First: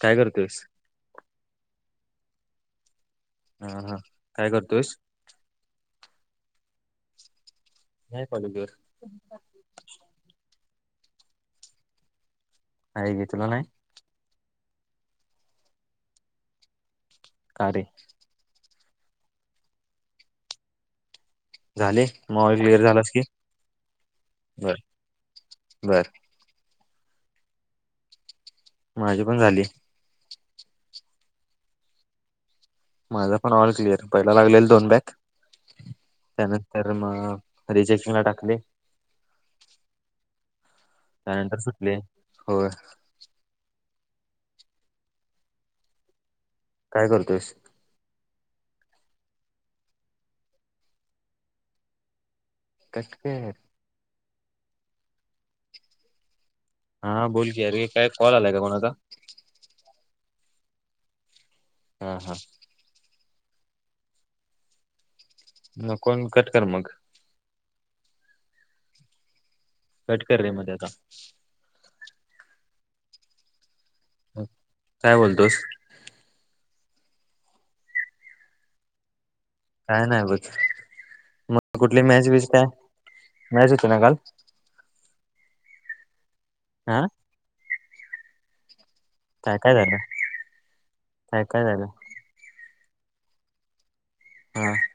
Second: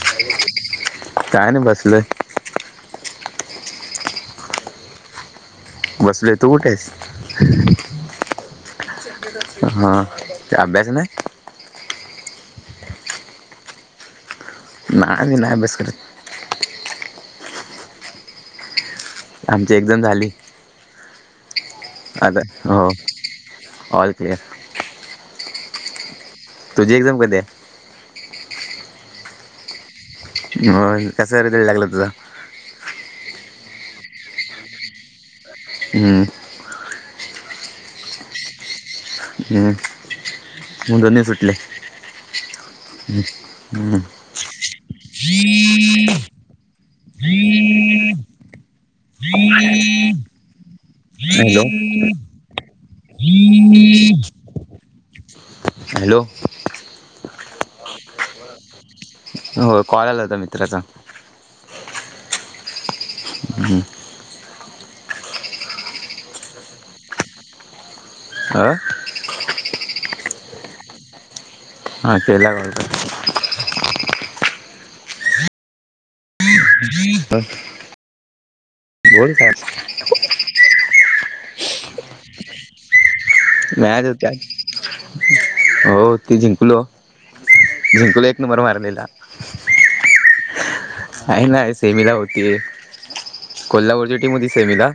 काय करतोयस? काय नाही बसलय. हा, हा, काय करतोयस? बसलय, तू कुठे आहेस? नाही पॅलगीवर हा ते अभ्यास नाही काही विकल नाही? नाही मी नाही अभ्यास करत. कारे? आमची एक्झाम झाली. झाले आता माबाल क्लिअर हो झालास की? ऑल क्लिअर बर, बर. तुझी एक्झा कधी आहे? माझी पण झाली. हो कसरे वेळ लागलं तुझं? माझा पणऑल कलिअर पहिल लागलेल दोन बॅक हम्म. त्यानंतर मग रिजेक्शन ला टाकले. हम्म, म दोन्ही सुटले. होय हम्म, हम्म. काय करतोयस? आणि [inaudible] हॅलो कट कर [inaudible] हॅलो! हा बोल कि आरे काय कॉल आलायं का? कोणाचा? हो कॉल होता मित्राचा. हा हा. ह् न कोण कट कर मग. हा कट कर रे मध्ये आता. हा ते लाव आता [inaudible] काय बोलतोसं. [inaudible] ह बोलतातं. काय नाही बघ. कुठली मॅच विचं काय? मॅच होती आज. हो ती जिंकलो. हा जिंकलो एक नंबर मारलेला. काय काय झालं. काय नाही. सेमिला होती. कोल्हापूरची टीम होती हा सेमीला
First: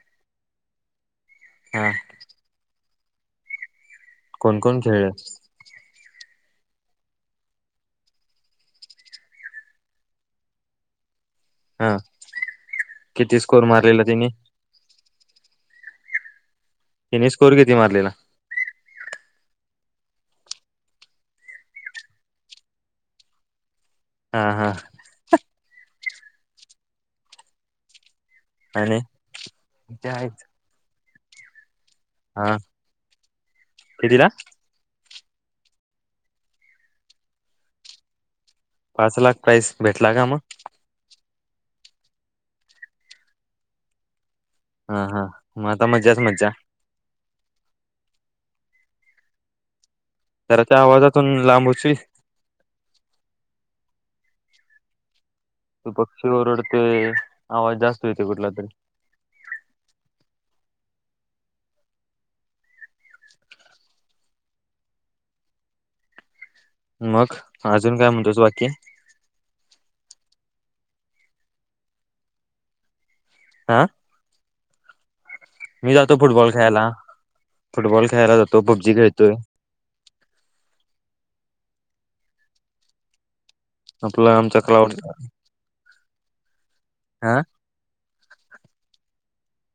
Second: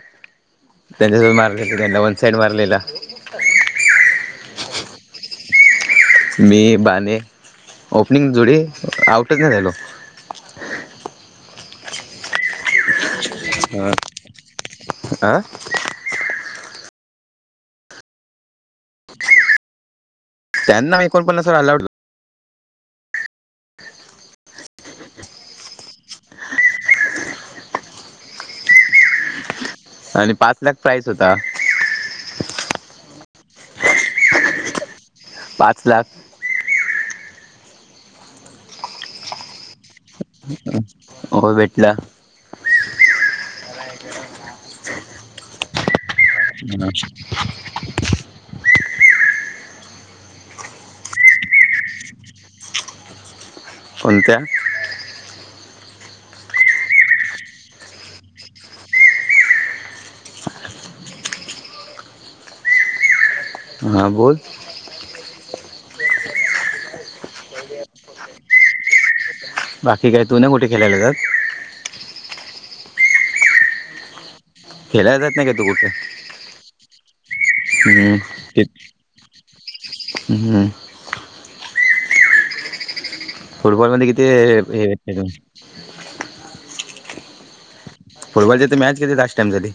त्यांच्यासोत मारलेला. हा त्यांना वन साईड मारलेला. कोण -कोण खेळलं. मी बाने ओपनिंग जोडी आऊटचं नाही झालो. हा किती स्कोर मारलेला त्यांनी. आं? त्यानी स्कोर किती मारलेला. शहान्नऊ - ऐकोपन्नस वर ऑल आऊट हा हा. आणि? ते आणि आहेच पाच लाख प्राईज होता. हा कितीला? सात लाख. पाच लाख प्राईज भेटला का मंग. हो भेटला. हा हा मग आता मज्जाच मज्जा. [unintelligible] जरा त्या आवाजातून लांब होशील. कोणत्या? पक्षी ओरडतोय आवाज जास्त येतोय कुठलातरी. [inaudible] हा बोलं. मग अजून काय म्हणतोस बाकी. बाकी काय तू नाय कुठे खेळायला जात. हा? खेळायला जातं नाही का तू कुठे मी जातो फुटबॉल खेळायला. फुटबॉल हम्म. खेळायला जातो. पपजी खेळतोयं. हम्. फुटबॉल मध्ये किती आपला आहे? आमचा हे क्लाउड हे हे. [inaudible] फुटबॉलची तिथ मॅच कधी लास्ट टाइम झाली?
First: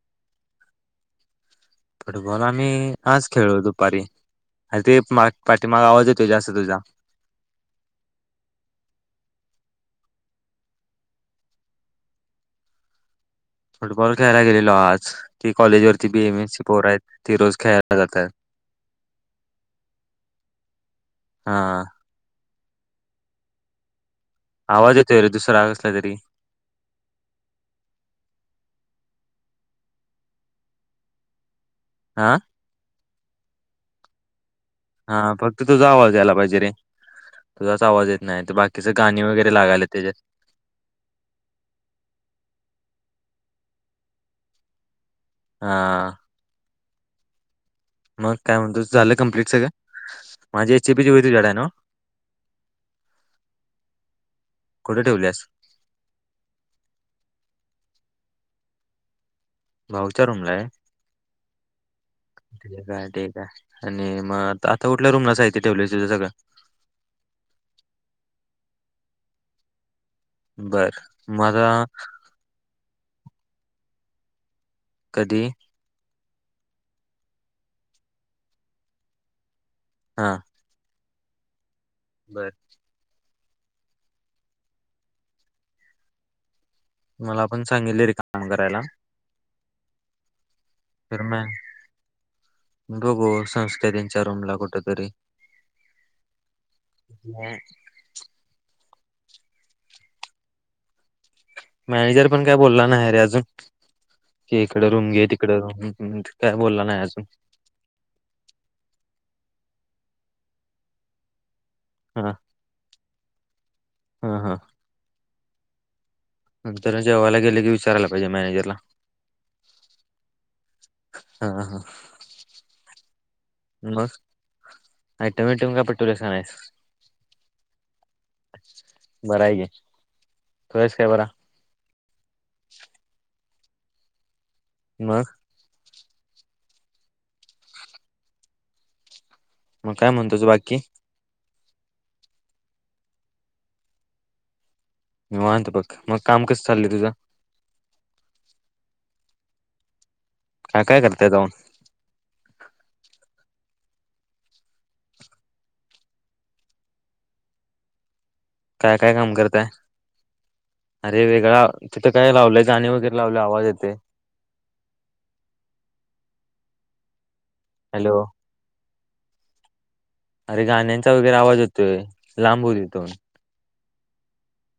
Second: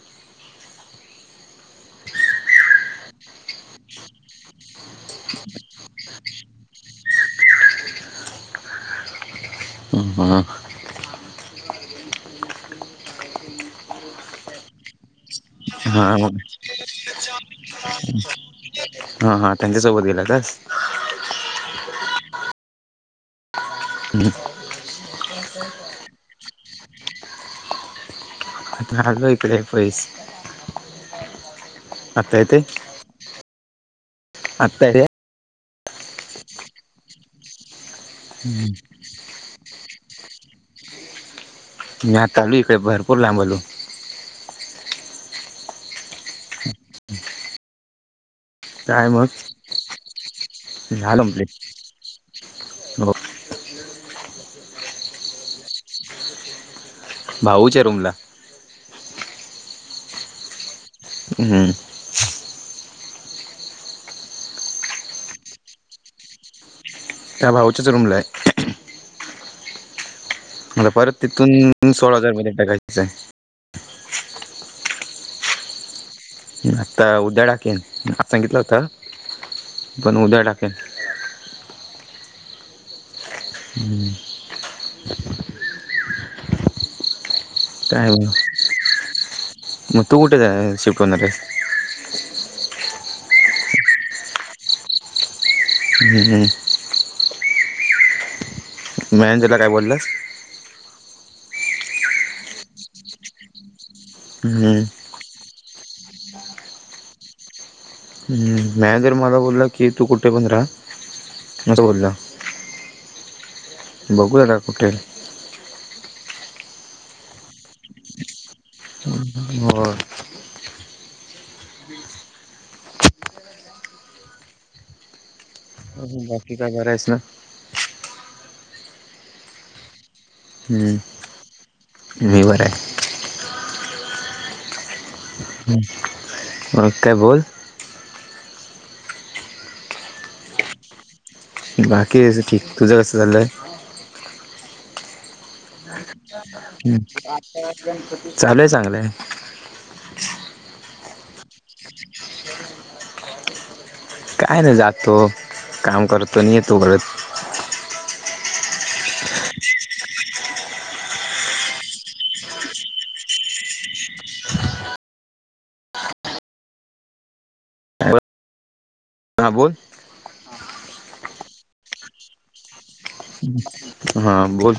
फुटबॉल आम्ही आज खेळलो दुपारी. ते मा पाठीमाग आवाज येतोय जात तुझा. ह हां. फुटबॉल खेळायला गेलेलो आज. ती कॉलेज वरती बी हा एम एसी ची पोर आहेत. ती रोज खेळाला जातात. हा हा. त्यांच्यासोबत गेलातास? हा. [inaudible] आवाज येतोय रे दुसरा कसला तरी. मी आलोय इकडे पैस. हा आता येतोय? आता हा. फक्त तुझा आवाज यायला पाहिजे रे. तुझाच आवाज येत नाहीये. तर बाकीच गाणी वगैरे लागाल्यात त्याच्यात. मी आता आलोय इकडे. भरपूर लांब आलो. हा. मग काय म्हणतो? झालं कम्प्लीट सगळं? माझी एच ए पी ची झालं वही तुझ्याकडे आहे कम्प्लीट नव्ह? हो कुठे ठेवल्यास? भाऊच्या रूम भाऊच्या रूमला आहे. हम्म. ठीक आहे. ठीक आहे. आणि मग आता कुठल्या रूमला साहित्य ठेवलंयस तुझं सगळं? त्या भाऊच्याच रूमला आहे. मला बर परत मला तिथून सोळा हजार [unintelligible] टाकायच आहे. कधी? आता उद्या टाकेन. आज सांगितलं होत, पण हा उद्या टाकेन. बर. हम्म. मला पण सांगितले काय रे काम करायला. मग तू कुठे शिफ्ट तर होणार म [unintelligible] गो संस्था त्यांच्या रूमला कुठेतरी. हम्म. [inaudible] मॅनेंजर ला काय बोललास? मॅनेजर पण काय बोलला नाही रे अजून, कि हम्म इकड रूम घे त तिकडं. काय बोलला नाही अजून. हम. मॅनेजर मला बोलला की, तू कुठे पण राहा. अस बोलला. हा. हा बघूया हा आता कुठेय. तेला जेवायला गेलं की विचारायला पाहिजे. मॅनेजर ला. हो. हा हा. मग आयटम बीयटम काय पटवलायस की बाकी नाहीस? काय बरं आहेस ना बरं आहे की. तू हायस हम्म काय बरा? मी बरा आहे. मग? मग काय बोल? मग काय म्हणतोस बाकी? बाकी अस ठीक, तुझ कस चाललंय? निवांत बघ, मग काम कस चाललय तुझ? चालु आहे चांगल. काय, काय करता आहे जाऊन? [unintelligible] काय नाही जातो, काम करतो येतो घळत. काय, काय काम करतायं? अरे वेगळा तिथं काय लावलंय गाणी वगैरे लावलयं आवाज येतय? हॅलो. हां बोल. अरे गाण्यांचा वगैरे आवाज येतोय लांब हॊ तिथूनं. हा बोल.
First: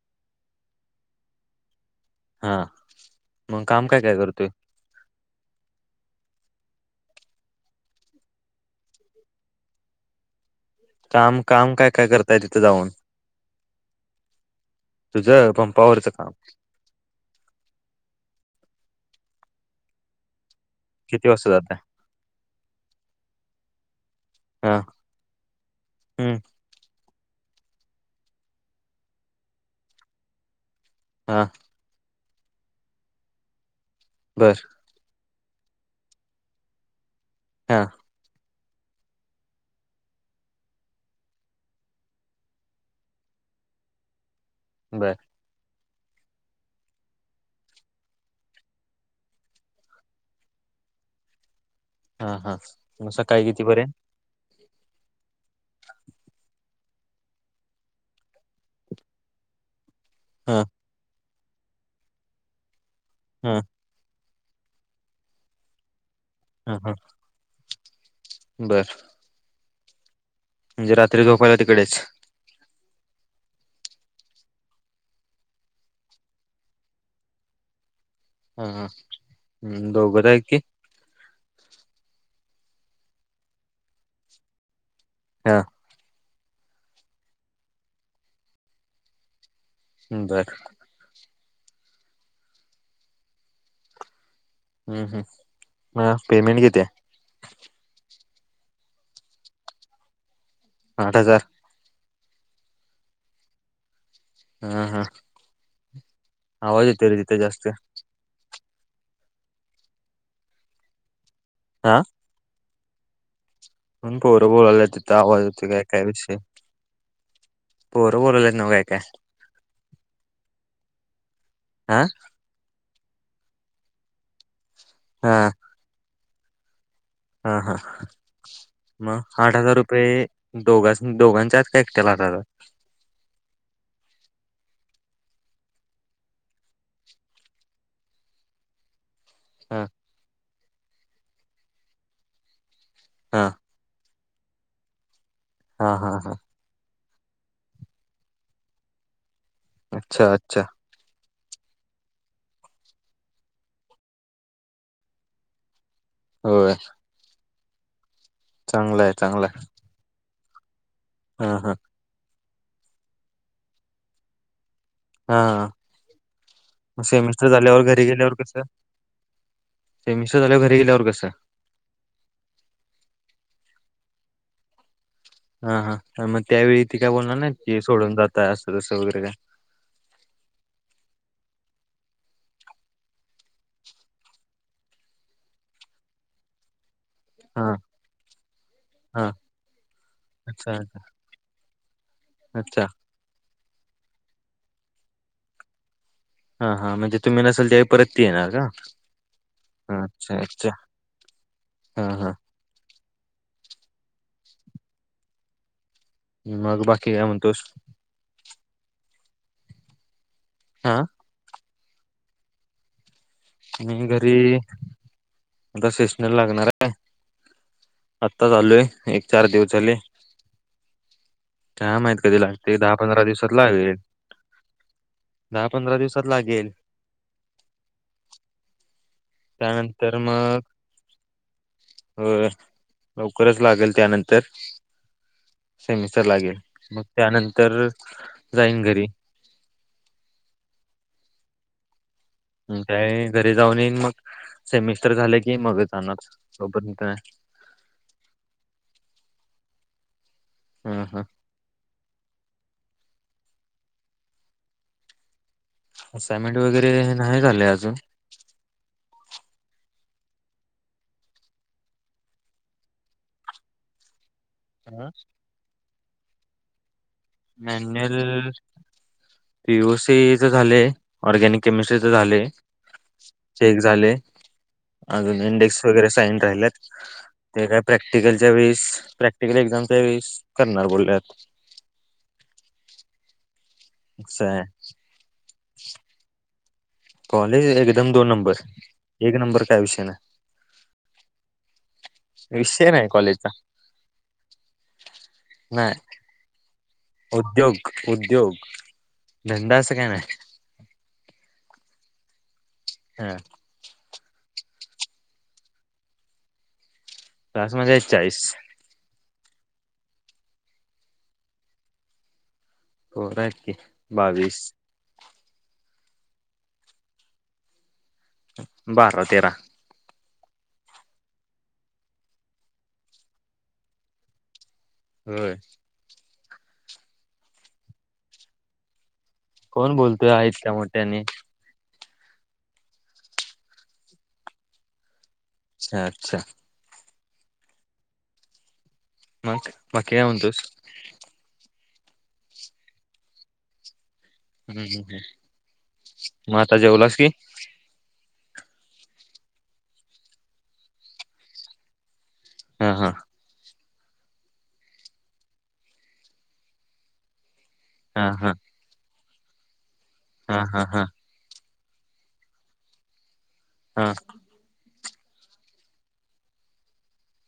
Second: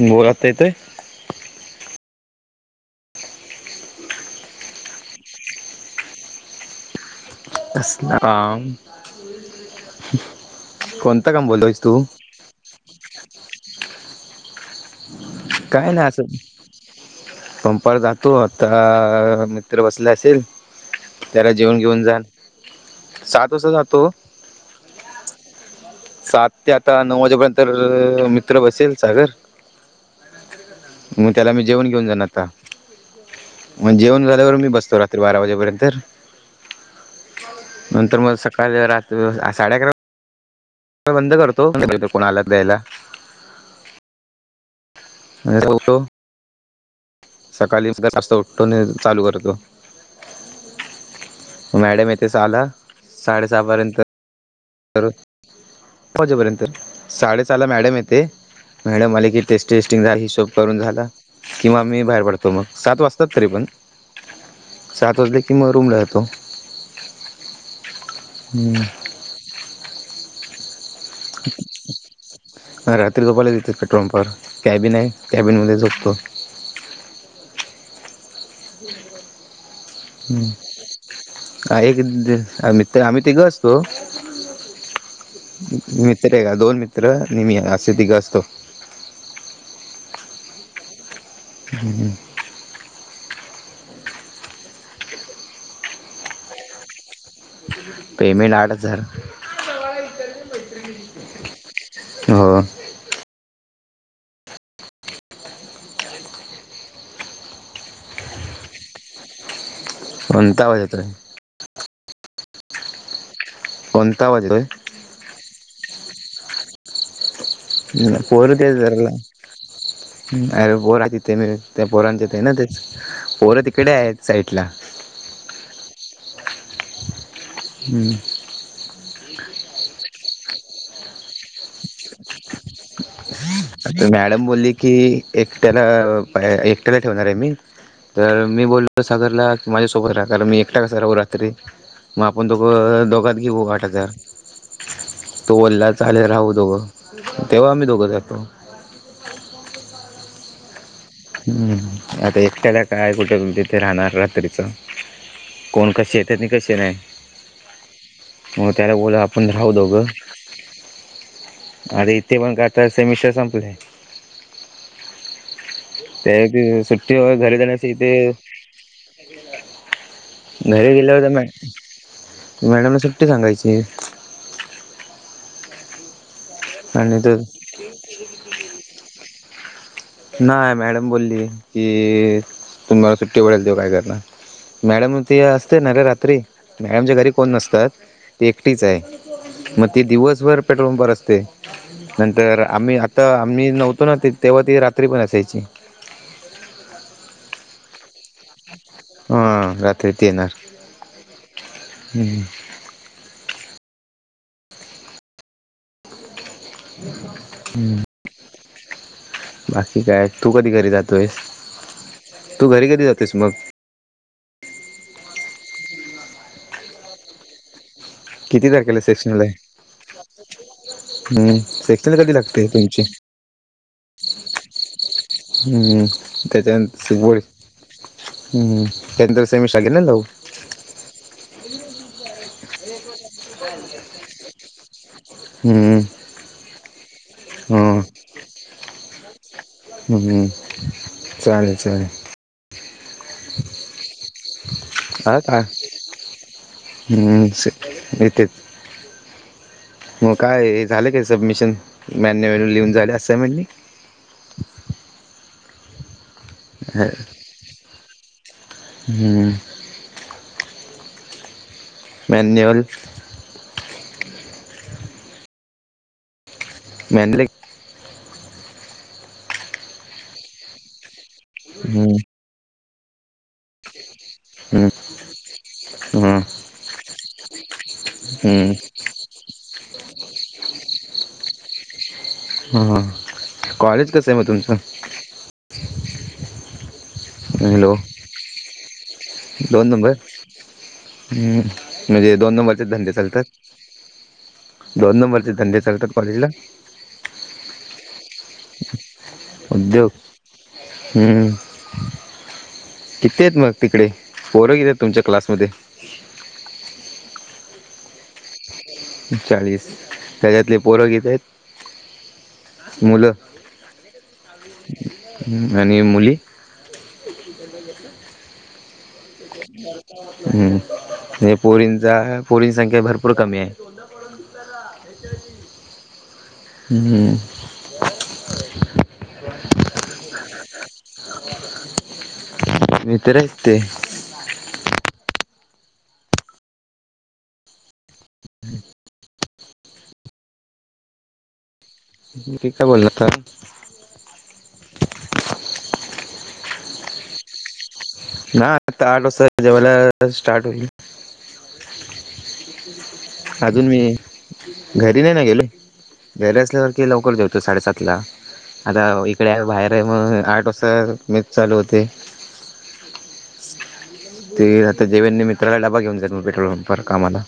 बोल आता येतोय? हा, मग काम काय, काय करतोय? कसल काम, कोणतं काम बोलतोयस तू? त्या तिथं जाऊन. तुझं काही नाही पंपावरचं असचं. काम पंपावर जातो आता मित्र बसले असेलं किती वाजता त्याला जातय जेवण घेऊन झाल? सात वाजता जातो. हा. हम्म सात ते आता नऊ वाजेपर्यंत अ मित्र बसेल सागर. मग हा त्याला मी जेवण घेऊन जाणार आता, मग जेवण झाल्यावर बर मी बसतो रा रात्री बारा वाजेपर्यंत हा तर मग सकाळ साडे अकरा बंद करतो न कोणा आलात द्यायला. बरं. ो [inaudible] सकाळी [unintelligible] उठतो चालू करतो. मॅडम हा येते हा सहाला मग सकाळी कितीपर्यंत साडेसहापर्यंत तर पाच वाजे पर्यंत साडेचाहाला मॅडम येते मॅडम मला की टेस्टी टेस्टिंग झालं तो हा करून झाला किंवा मी बाहेर पडतो मग सात वाजतात तरी हा पण. सात वाजलं की मग रूमला जातो. हा, हा. बरं. म्हणजे रात्री झोपायला तिकडेचं. हा रात्री झोपाला देतात पेट्रोल पंपवर कॅबिन आहे, कॅबिन मध्ये झोपतो. हा, हा, दोघेचं आहे की? हा एक मित्र [unintelligible] आम्ही तिघं असतो. हा मित्र आहे का दोन मित्र मी असे तिघं असतो. हम्म, बरं. हम्म, हम्म. हम्म, हम्म, पेमेंट किती हाय? पेमेंट आठ हजार आठ हजार. हो. हा. हा. आवाज येतोय रे तिथं जास्त. कोणता आवाज येतोयं? हा. कोणता आवाज पोरं येतोय बोलायलेत तिथं आवाज येतोय. काय काय विषयं पोर त्या काय धरला. अरे बोर आहे तिथ त्या हा बोरचे ना ते पोरं तिकडे आहेत साईड ला. हा. हा. हा. मग आठ हजार रुपये दोघां दोघांच्यात काय एकट्याला आठ हजार. मॅडम बोलली की एकट्याला एकट्याला ठेवणार आहे मी. तर मी बोल तर सागरला की हा माझ्यासोबत राहताना. मी एकटा कसा राहू रात्री. मग आपण दोघं दोघांत हा घेऊ गाडी. राहत्यात. तो हा बोल्ला हा चालेल हा राहू दोघं तेव्हा आम्ही दोघं जातो. [unintelligible] अच्छा अच्छा, हम्. आता एकट्याला काय कुठे रूम तीथे राहणार रात्रीच. कोण कसे येत्यात नाही होय कसे नाही. मग त्याला चांगला आहे बोला चांगला आपण आहे राहू दोघं. हा. हा. अरे, इथे पण काय आता सेमिस्टर संपवतो मी, हा. ते घेऊन मग सुट्टी वर सेमिस्टर घरी झाल्यावर जाण्याची घरी ते गेल्यावर कसं सेमिस्टर झाल्यावर घरी गेल्यावर. कसं मॅ मॅडमला सुट्टी सांगायची. हा हा मग त्यावेळी ती काय आणि बोलणार तर नाहित की, सोडून जातय असं तस वगैरे काय? नाही. मॅडम बोलली की तुम्हाला सुट्टी मिळाली तेव्हा काय करणार. मॅडम ते असते ना रे, रात्री मॅडमच्या घरी कोण हा नसतात. ती एकटीच आहे. हा मग ती दिवसभर अच्छा पेट्रोल अच्छा पंपावर असते नंतर अच्छा आम्ही, तर आम्ही नव्हतो ना. तेव्हा ती रात्री पण असायची. हा हा म्हणजे तुम्ही नसेल त्यावेळी तुम्ही परत येणार का? हा रात्री ती अच्छा येणार अच्छा हा हा हम्. मग बाकी काय म्हणतोस हम्म. बाकी काय तू कधी घरी हा जातोयस? तू घरी कधी जातेस मग? मी घरी आता शेषनर लागणार आहे. आत्ता किती चालोय. एक चार दिवस झाले. हम्म, काय सेकशल माहित कधी लागते दहा तुमची? पंधरा दिवसात लागेल दहा पंधरा हम्म दिवसात लागेल त्याच्या, शेंगोळे. हम, त्यांंत कसं मी सगळ्यांना त्यानंतर लाऊ. हो. लवकरच लागेल त्यानंतर, हम्म. सेमिस्टर लागेल. मग त्यानंतर हं जाईन घरी. हम्म. चालेल चालेल. काय घरी जाऊन येईन मग सेमिस्टर हा झाले की का मग जाणार. तोपर्यंत नाही. इथेच. मग काय ह झालं ह काय सबमिशन? मॅन्यूअल लिहून झाले असं म्हणले. असाइनमेंट वगैरे हे नाही झाले अजून. हम्म. मॅन्युअल? आ? [unintelligible] मॅन्युअल पी ओ सी च झालंय. ऑरगॅनिक केमिस्ट्रीच हम्म झालय. ते एक झालय. हम्म अजून इंडेक्स वगैरे साईन हं राहिल्यात. ते काय प्रॅक्टिकलच्या हम्म वेळेस इकडे एक्झाम च्या वेळीस करणार बोलल्यात. हा. कॉलेज कसं आहे मग तुमचं? कॉलेज हॅलो एकदम दोन नंबर. एक नंबर काय विषय नाही. हम्म. म्हणजे दोन नंबर चे विषय नाही धंदे चालतात? कॉलेजचा दोन नंबरचे धंदे नाही चालतात कॉलेज ला? उद्योग. उद्योग. धंदा असं काय उद्योग. नाही हम्म. हा किती आहेत मग? तिकडे. पोर किती आहेत तुमच्या क्लासमध्ये? क्लास मध्ये चाळीस चाळीस. त्याच्यातले पोर किती आहेत? मुलं. पोरं आहेत की बावीस आणि मुली? [inaudible] बारा तेरा. हम्म. पोरीनचा पोरीं ची संख्या भरपूर कमी आहे. होय. हम्म. कोण बोलतोय हा इतक्या मोठ्याने? मित्र आहेत ते. अच्छा! अच्छा! हम. मग. बाकी काय म्हणतोस? [unintelligible] का बोलतात. हम्. हम. हम. मग आता जेवलास की? ना आता आठ वाजता जेवायला स्टार्ट होईल. हा हा [inaudible] अजून मी. घरी नाही ना गेलो. घरी असल्यावर लवकर जेवतो साडेसात. ला. हा हा आता इकडे बाहेर आहे मग हा आठ हा हा वाजता मेस चालू होतंय. हा. ते आता. [unintelligible] मित्राला डबा घेऊन जात मग पेट्रोल पंपवर कामाला.